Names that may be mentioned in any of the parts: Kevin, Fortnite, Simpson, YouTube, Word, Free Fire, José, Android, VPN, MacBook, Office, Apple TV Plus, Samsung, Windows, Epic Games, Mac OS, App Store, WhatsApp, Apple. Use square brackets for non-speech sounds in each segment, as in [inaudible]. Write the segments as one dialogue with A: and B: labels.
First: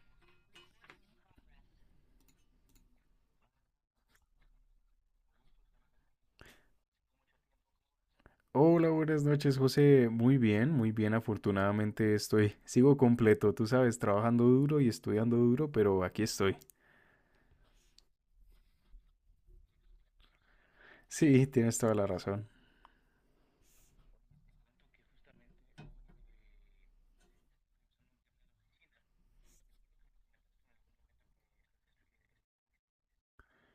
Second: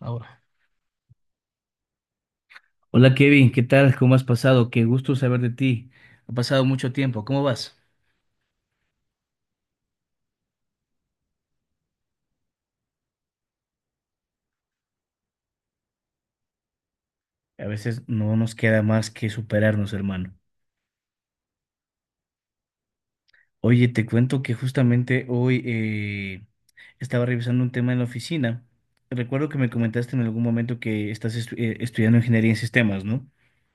A: Ahora. Hola, Kevin, ¿qué tal? ¿Cómo has pasado? Qué gusto saber de ti. Ha pasado mucho tiempo, ¿cómo vas?
B: Hola, buenas noches, José. Muy bien, muy bien. Afortunadamente sigo completo, tú sabes, trabajando duro y estudiando duro, pero aquí estoy.
A: A veces no nos queda más que superarnos, hermano.
B: Sí, tienes toda la razón.
A: Oye, te cuento que justamente hoy estaba revisando un tema en la oficina. Recuerdo que me comentaste en algún momento que estudiando ingeniería en sistemas, ¿no?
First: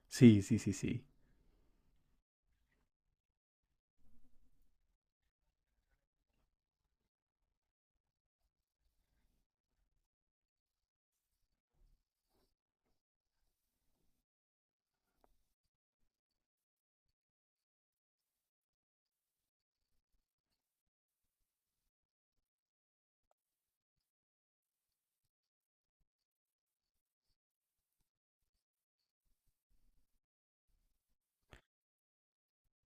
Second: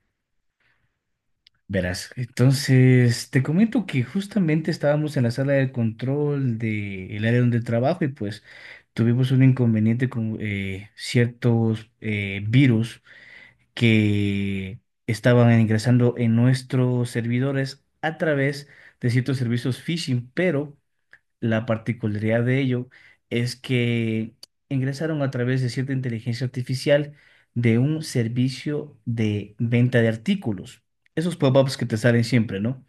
B: Sí, sí, sí, sí.
A: Verás, entonces te comento que justamente estábamos en la sala de control del área donde trabajo y pues tuvimos un inconveniente con ciertos virus que estaban ingresando en nuestros servidores a través de ciertos servicios phishing, pero la particularidad de ello es que ingresaron a través de cierta inteligencia artificial de un servicio de venta de artículos. Esos pop-ups que te salen siempre, ¿no?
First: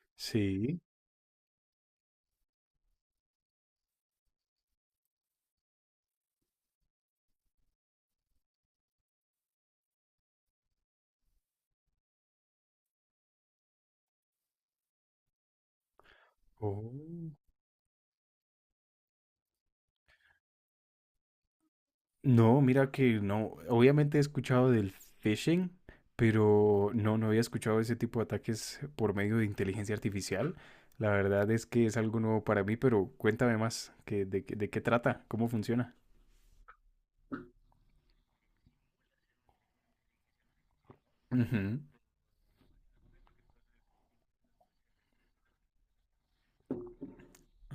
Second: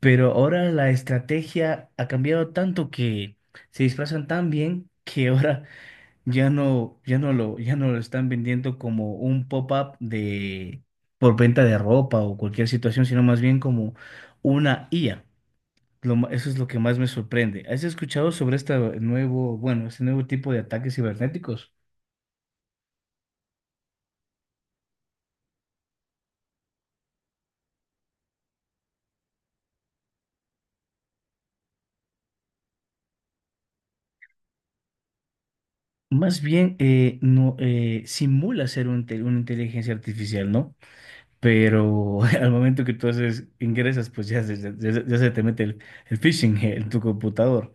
A: Pero ahora
B: Sí.
A: la estrategia ha cambiado tanto que se disfrazan tan bien que ahora [laughs] ya no lo están vendiendo como un pop-up de por venta de ropa o cualquier situación, sino más bien como una IA. Eso es lo que
B: Oh.
A: más me sorprende. ¿Has escuchado sobre este este nuevo tipo de ataques cibernéticos?
B: No, mira que no. Obviamente he escuchado del phishing, pero no, no había escuchado ese tipo de ataques por medio de inteligencia artificial. La verdad es que es algo nuevo para mí, pero cuéntame más, ¿qué- de qué trata? ¿Cómo funciona?
A: Más bien, no, simula ser una inteligencia artificial, ¿no?
B: Ujú,
A: Pero [laughs] al momento que ingresas, pues ya, ya se te mete el phishing en tu computador.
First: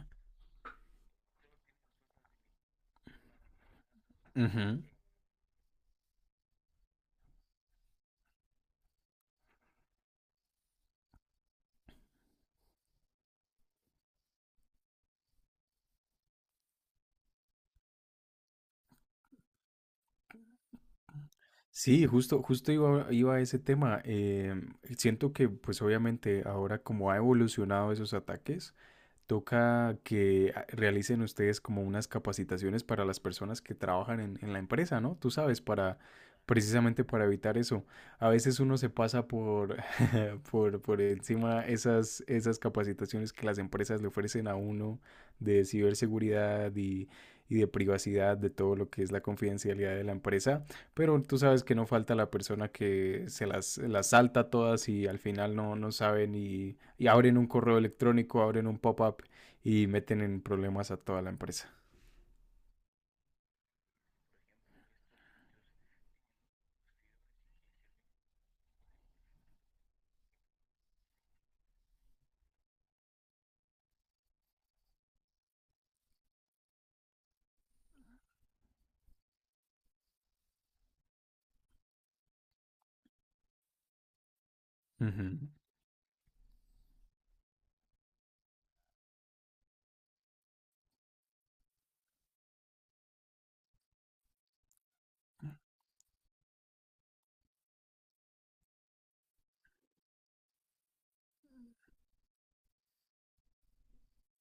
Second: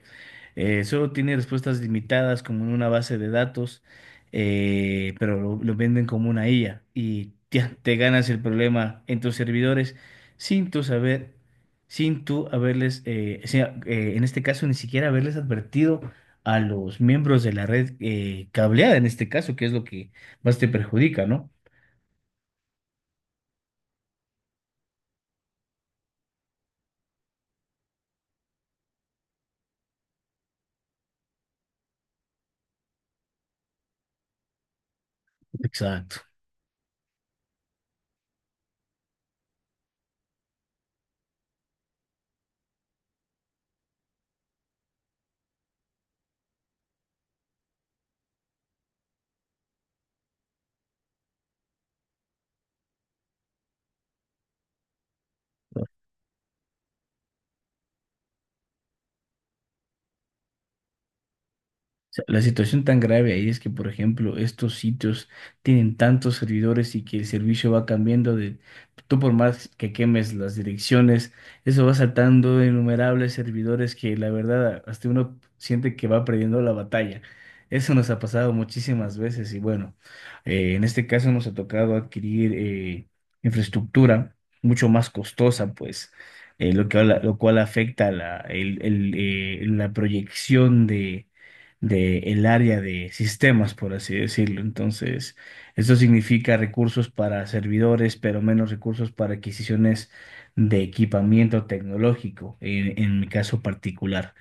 A: Solo tiene respuestas limitadas como en una base de datos,
B: ujú.
A: pero lo venden como una IA y ya te ganas el problema en tus servidores sin tú saber, sin tú haberles, o sea, en este caso ni siquiera haberles advertido a los miembros de la red cableada, en este caso, que es lo que más te perjudica, ¿no?
B: Sí, justo iba a ese tema. Siento que, pues obviamente, ahora como ha evolucionado esos ataques, toca que realicen ustedes como unas capacitaciones para las personas que trabajan en la empresa, ¿no? Tú sabes, para
A: Exacto.
B: precisamente para evitar eso. A veces uno se pasa [laughs] por encima esas, esas capacitaciones que las empresas le ofrecen a uno de ciberseguridad y de privacidad, de todo lo que es la confidencialidad de la empresa, pero tú sabes que no falta la persona que se las salta todas y al final no sabe ni y abren un correo electrónico, abren un pop-up y meten en problemas a toda la empresa.
A: sea, la situación tan grave ahí es que, por ejemplo, estos sitios tienen tantos servidores y que el servicio va cambiando de, tú por más que quemes las direcciones, eso va saltando de innumerables servidores que la verdad hasta uno siente que va perdiendo la batalla. Eso nos ha pasado muchísimas veces y bueno, en este caso nos ha tocado adquirir infraestructura mucho más
B: Ujú.
A: costosa, pues, lo que, lo cual afecta la proyección del área de sistemas, por así decirlo. Entonces, esto significa recursos para servidores, pero menos recursos para adquisiciones de equipamiento tecnológico, en mi caso particular.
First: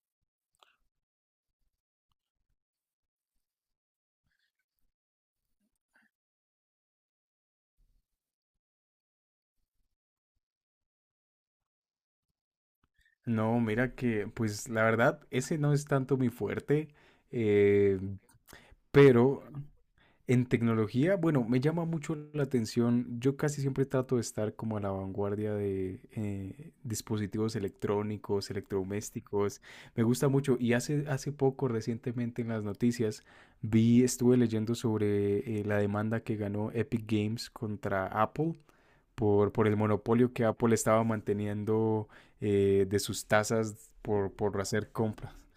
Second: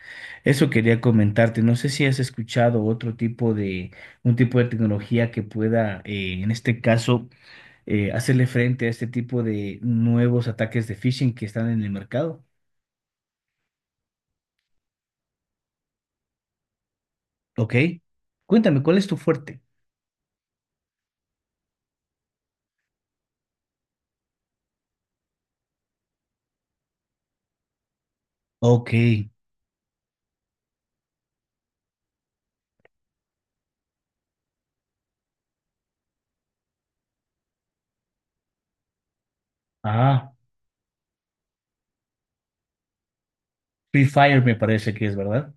A: Eso quería comentarte. No sé si has escuchado otro tipo de, un tipo de tecnología que pueda, en este caso, hacerle frente a este tipo de nuevos ataques de phishing que están en el mercado.
B: No, mira que, pues la verdad, ese no es tanto mi fuerte,
A: Ok.
B: eh,
A: Cuéntame, ¿cuál es tu
B: pero
A: fuerte?
B: en tecnología, bueno, me llama mucho la atención. Yo casi siempre trato de estar como a la vanguardia de dispositivos electrónicos,
A: Ok.
B: electrodomésticos. Me gusta mucho. Y hace poco, recientemente en las noticias, estuve leyendo sobre la demanda que ganó Epic Games contra Apple por el
A: Ah.
B: monopolio que Apple estaba manteniendo de sus tasas
A: Free Fire me
B: por hacer
A: parece que es,
B: compras.
A: ¿verdad?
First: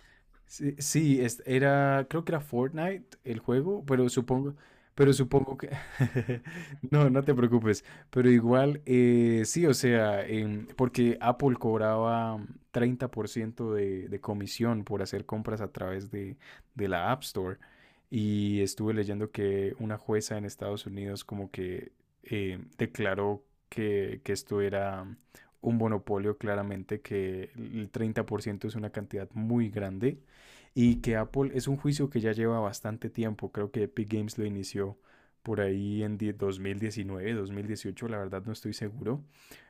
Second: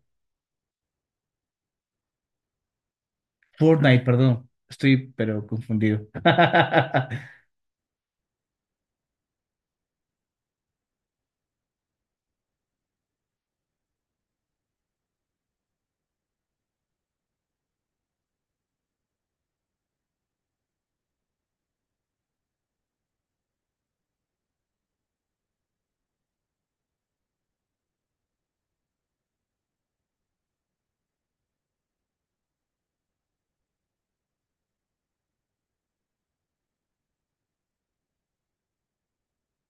B: Sí, sí, era, creo que era Fortnite el juego,
A: Fortnite, perdón.
B: pero
A: Estoy, pero
B: supongo que,
A: confundido.
B: [laughs]
A: [laughs]
B: no, no te preocupes, pero igual, sí, o sea, porque Apple cobraba 30% de comisión por hacer compras a través de la App Store, y estuve leyendo que una jueza en Estados Unidos como que declaró que esto era un monopolio, claramente, que el 30% es una cantidad muy grande y que Apple es un juicio que ya lleva bastante tiempo, creo que Epic Games lo inició por ahí en 2019 2018, la verdad no estoy seguro,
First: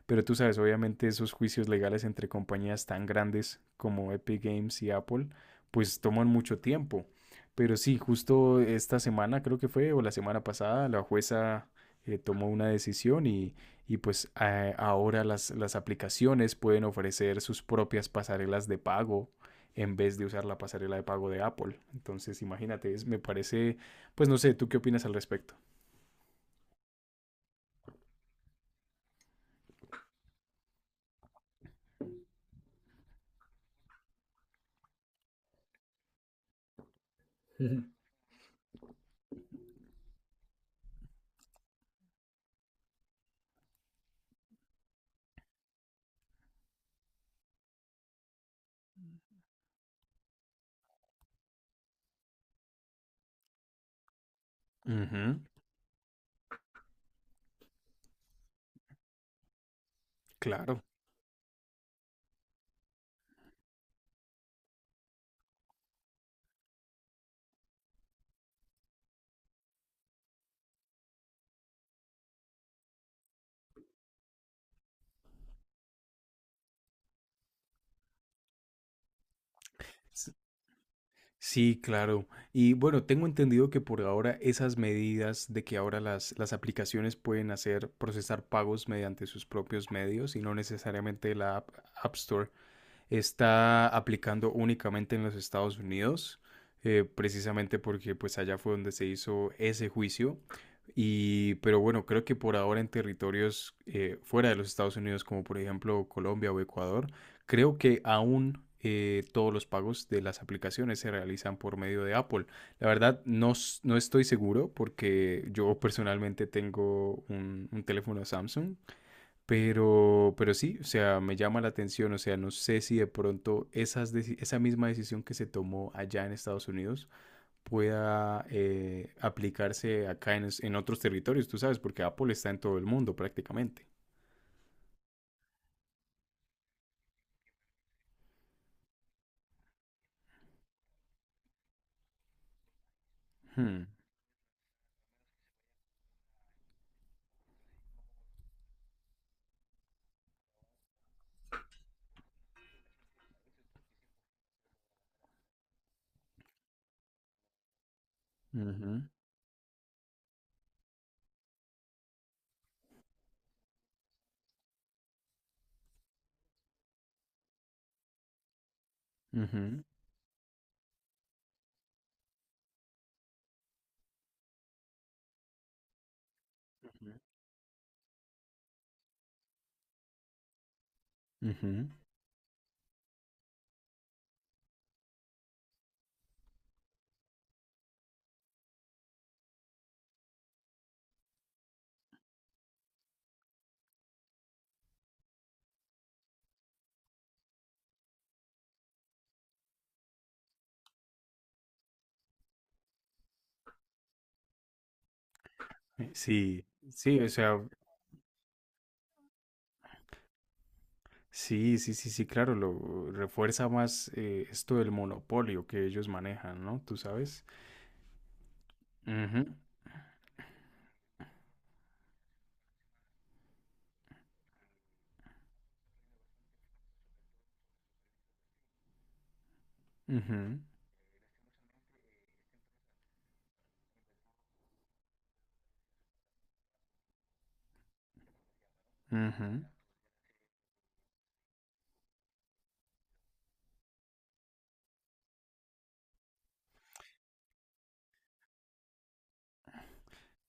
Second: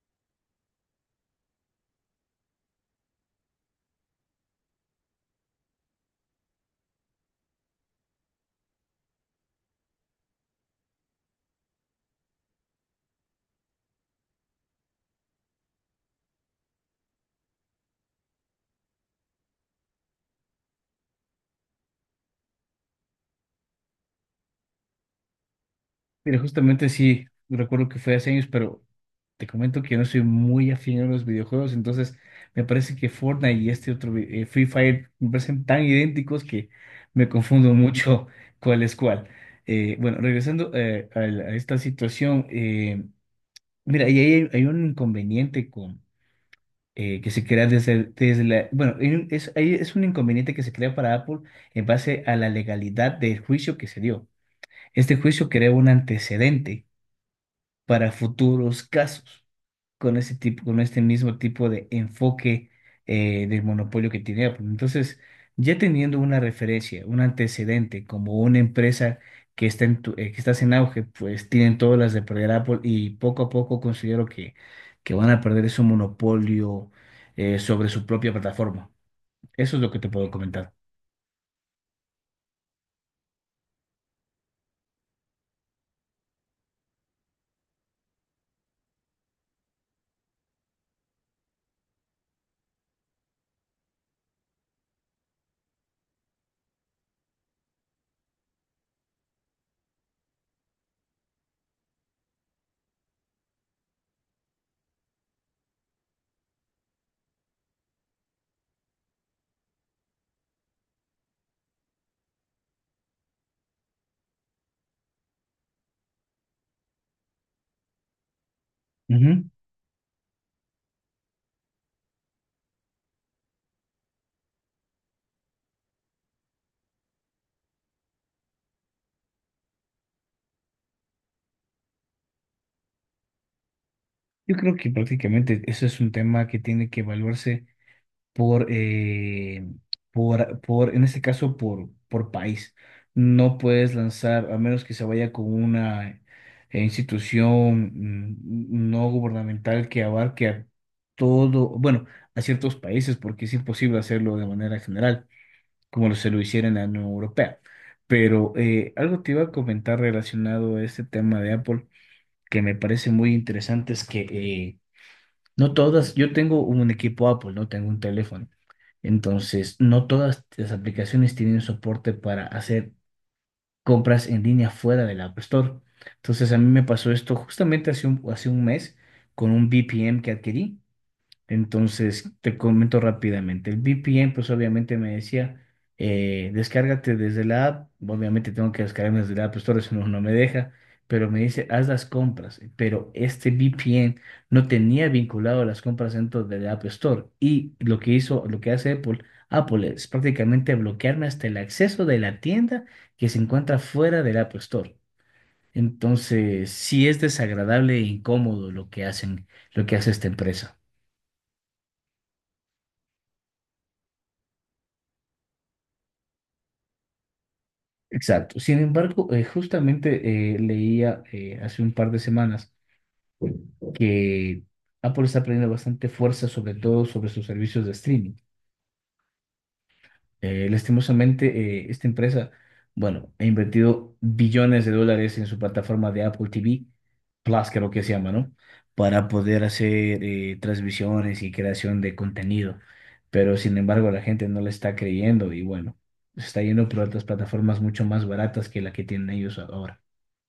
B: pero tú sabes, obviamente esos juicios legales entre compañías tan grandes como Epic Games y Apple, pues toman mucho tiempo. Pero sí, justo esta semana creo que fue, o la semana pasada, la jueza tomó una decisión y pues ahora las aplicaciones pueden ofrecer sus propias pasarelas de pago en vez de usar la pasarela de pago de Apple. Entonces, imagínate, es, me parece, pues no sé, ¿tú qué opinas al respecto?
A: Mira, justamente sí, recuerdo que fue hace años, pero te comento que yo no soy muy afín a los videojuegos, entonces me parece que Fortnite y este otro, Free Fire, me parecen tan idénticos que me confundo mucho [laughs] cuál es cuál. Bueno, regresando a, a esta situación, mira, y hay un inconveniente con que se crea desde la... Bueno, ahí es un inconveniente que se crea para Apple en base a la legalidad del juicio que se dio. Este
B: Ujú,
A: juicio crea un antecedente para futuros casos con con
B: claro.
A: este mismo tipo de enfoque del monopolio que tiene Apple. Entonces, ya teniendo una referencia, un antecedente, como una empresa que que estás en auge, pues tienen todas las de perder Apple y poco a poco considero que van a perder ese monopolio sobre su propia plataforma. Eso es lo que te puedo
B: S-
A: comentar.
B: Sí, claro. Y bueno, tengo entendido que por ahora esas medidas de que ahora las aplicaciones pueden hacer procesar pagos mediante sus propios medios y no necesariamente la App Store está aplicando únicamente en los Estados Unidos, precisamente porque pues allá fue donde se hizo ese juicio. Y, pero bueno, creo que por ahora en territorios fuera de los Estados Unidos, como por ejemplo Colombia o Ecuador, creo que aún todos los pagos de las aplicaciones se realizan por medio de Apple. La verdad, no, no estoy seguro porque yo personalmente tengo un teléfono Samsung,
A: Ujú.
B: pero sí, o sea, me llama la atención, o sea, no sé si de pronto esa misma decisión que se tomó allá en Estados Unidos pueda aplicarse acá en otros territorios, tú sabes, porque Apple está en todo el mundo prácticamente.
A: Yo creo que prácticamente eso es un tema que tiene que evaluarse por, en este caso, por país. No
B: Hmm,
A: puedes lanzar, a menos que se vaya con una institución no gubernamental que abarque a todo, bueno, a ciertos países, porque es imposible hacerlo de manera general, como se lo hiciera en la Unión Europea. Pero
B: ujú,
A: algo te iba a comentar relacionado a este tema de Apple que me parece muy interesante es que no todas, yo tengo un equipo Apple, no tengo un teléfono. Entonces,
B: ujú,
A: no todas las aplicaciones tienen soporte para hacer compras en línea fuera del App Store. Entonces, a mí me pasó
B: ujú,
A: esto justamente hace un mes con un V P VPN que adquirí.
B: ujú.
A: Entonces, te comento rápidamente. El VPN, pues obviamente me decía, descárgate desde la app. Obviamente tengo que descargarme desde la App Store, eso no, no me deja, pero me dice, haz las compras. Pero este VPN no tenía vinculado las compras dentro de la App Store. Y lo que hace Apple, Apple es prácticamente bloquearme hasta el acceso de la tienda que se encuentra fuera del App Store.
B: Sí,
A: Entonces, sí
B: sí,
A: es
B: o sea,
A: desagradable e incómodo lo que hacen, lo que hace esta empresa.
B: sí, sí, sí, sí, claro, lo refuerza más esto del monopolio que ellos manejan, ¿no? Tú sabes.
A: Exacto. Sin embargo,
B: Ujú,
A: justamente leía hace un par de semanas que Apple está perdiendo bastante fuerza, sobre todo sobre sus servicios de streaming.
B: ujú,
A: Lastimosamente, esta empresa, bueno, ha invertido billones de dólares en su plataforma de Apple TV, Plus creo que se llama, ¿no? Para poder
B: ujú.
A: hacer transmisiones y creación de contenido. Pero sin embargo, la gente no le está creyendo y bueno, se está yendo por otras plataformas mucho más baratas que la que tienen ellos ahora.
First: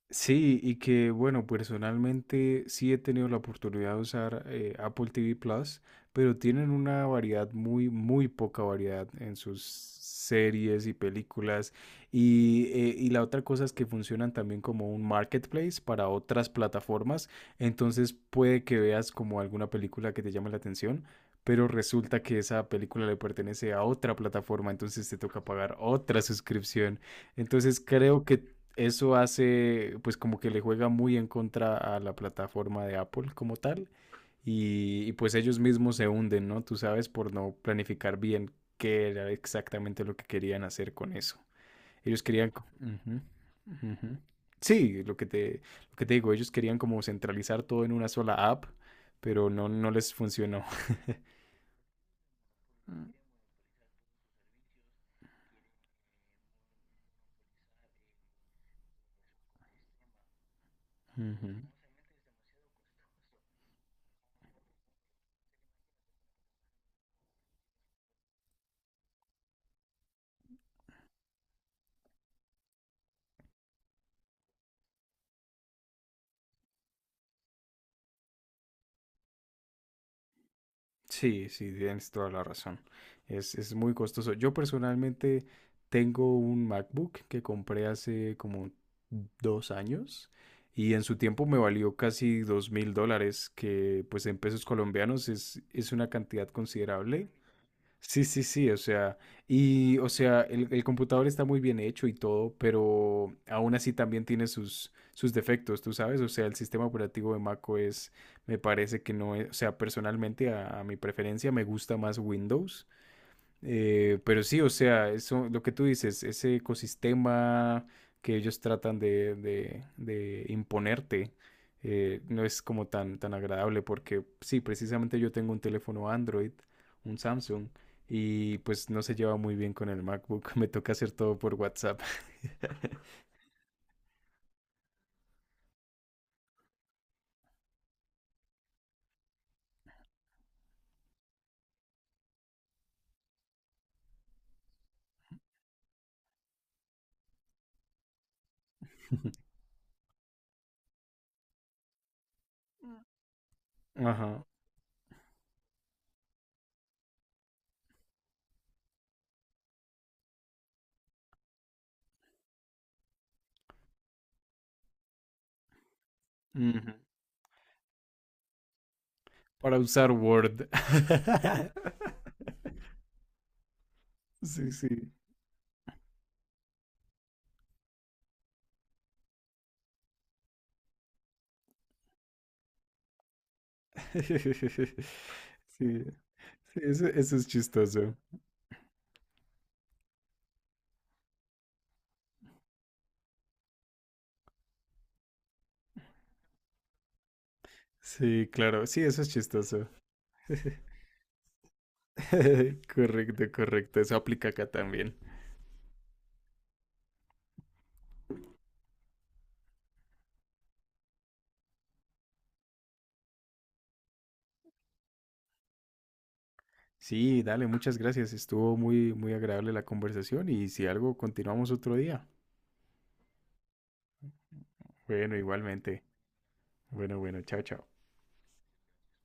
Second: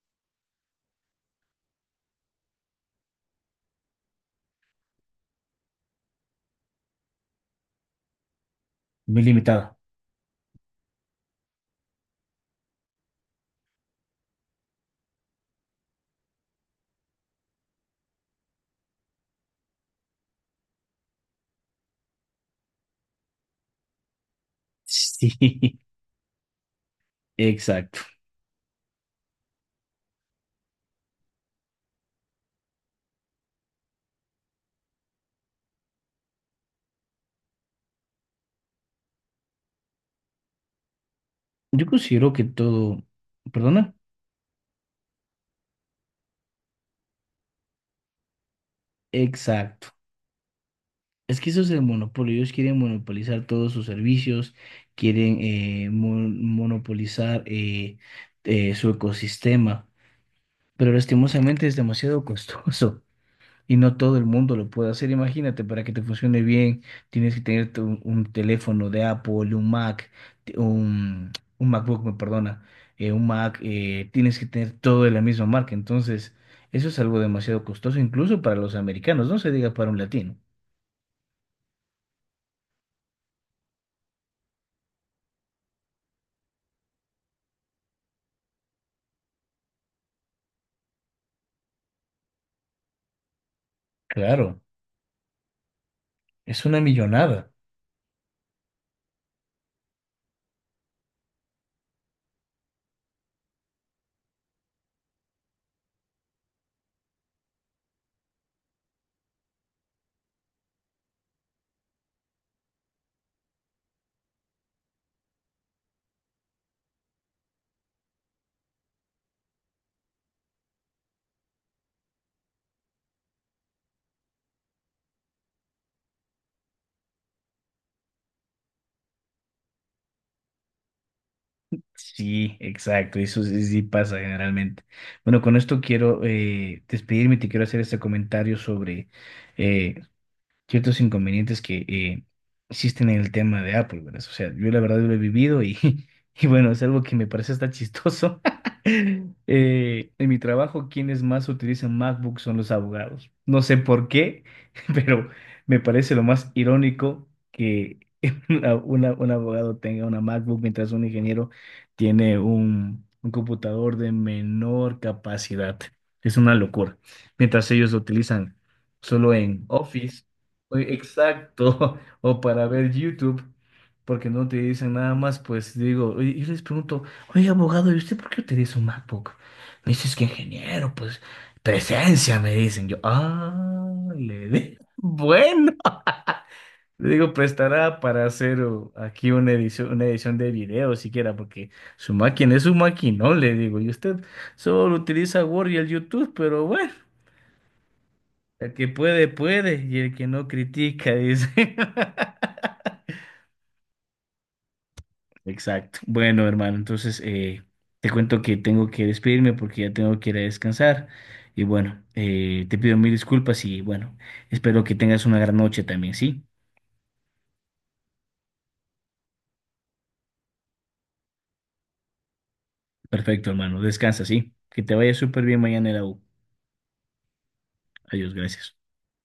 B: Sí, y que bueno, personalmente sí he tenido la oportunidad de usar Apple TV Plus, pero tienen una variedad muy, muy poca variedad
A: Muy
B: en sus
A: limitado.
B: series y películas. Y la otra cosa es que funcionan también como un marketplace para otras plataformas. Entonces puede que veas como alguna película que te llame la atención, pero resulta que esa película le pertenece a otra plataforma, entonces te toca pagar
A: Sí,
B: otra suscripción.
A: [laughs]
B: Entonces
A: exacto.
B: creo que eso hace, pues como que le juega muy en contra a la plataforma de Apple como tal. Y pues ellos mismos se hunden, ¿no? Tú sabes, por no planificar bien qué era exactamente lo que querían hacer con eso.
A: Yo
B: Ellos
A: considero que
B: querían... Uh
A: todo,
B: -huh, uh
A: perdona,
B: -huh. Sí, lo que te digo, ellos querían como centralizar todo en una sola app, pero no, no
A: exacto.
B: les funcionó.
A: Es que eso es el monopolio. Ellos quieren
B: [laughs]
A: monopolizar todos sus servicios, quieren monopolizar su ecosistema, pero
B: Uh -huh.
A: lastimosamente es demasiado costoso. Y no todo el mundo lo puede hacer. Imagínate, para que te funcione bien, tienes que tener teléfono de Apple, un Mac, t- un, un MacBook, me perdona, un Mac, tienes que tener todo de la misma marca. Entonces, eso es algo demasiado costoso, incluso para los americanos, no se diga para un latino.
B: Sí, sí, tienes toda la razón. Es muy costoso. Yo personalmente tengo un MacBook que compré hace como 2 años y en su tiempo me valió casi $2000, que pues en
A: Claro,
B: pesos colombianos es una cantidad
A: es una
B: considerable.
A: millonada.
B: Sí, sí, sí, o sea, o sea, el computador está muy bien hecho y todo, pero aún así también tiene sus, sus defectos, tú sabes, o sea, el sistema operativo de Mac OS me parece que no es, o sea, personalmente a mi preferencia me gusta más Windows, pero sí, o sea, eso, lo que tú dices, ese ecosistema que ellos tratan de imponerte, no es como tan, tan agradable porque sí, precisamente yo tengo un teléfono Android, un Samsung, y pues no se lleva muy bien con el MacBook, [laughs] me toca hacer todo por WhatsApp.
A: Sí, exacto,
B: [laughs]
A: eso sí, sí pasa generalmente. Bueno, con esto quiero despedirme y te quiero hacer este comentario sobre eh, ciertos inconvenientes que existen en el tema de Apple, ¿verdad? O sea, yo la verdad lo he vivido y, [laughs] y bueno, es algo que me parece hasta chistoso. [laughs] En mi trabajo, quienes más utilizan MacBook son los abogados. No sé por qué,
B: Ajá.
A: [laughs] pero me parece lo más irónico que [laughs] un abogado tenga una MacBook mientras un ingeniero tiene un computador de menor capacidad. Es una
B: Ujú.
A: locura. Mientras ellos lo utilizan solo en
B: Para usar
A: Office.
B: Word.
A: Oye, exacto, [laughs] o para
B: [laughs]
A: ver YouTube, porque no te
B: Sí, sí.
A: dicen nada más, pues digo, oye, yo les pregunto, oye, abogado, ¿y usted por qué utiliza un MacBook? Me dice, es que ingeniero, pues presencia, me dicen yo, ah, [laughs]
B: [laughs]
A: bueno,
B: Sí, sí, eso,
A: le digo,
B: eso es
A: prestará
B: chistoso.
A: para hacer oh, aquí una edición de video siquiera, porque su máquina es su máquina, le digo, y usted solo utiliza Word y el YouTube, pero bueno,
B: Sí,
A: el
B: claro,
A: que
B: sí, eso
A: puede,
B: es
A: puede,
B: chistoso.
A: y el que no
B: [laughs]
A: critica, dice. [laughs]
B: Correcto, correcto, eso aplica acá también.
A: Exacto. Bueno, hermano, entonces te cuento que tengo que despedirme porque ya tengo que ir a descansar. Y bueno, te pido 1000 disculpas y bueno, espero que tengas una gran noche también, ¿sí?
B: Sí, dale, muchas gracias. Estuvo muy, muy agradable la conversación y si algo, continuamos otro día.
A: Perfecto, hermano. Descansa, ¿sí? Que te vaya
B: Bueno,
A: súper bien mañana en la
B: igualmente.
A: U.
B: Bueno, bueno, chao, chao.
A: Adiós, gracias.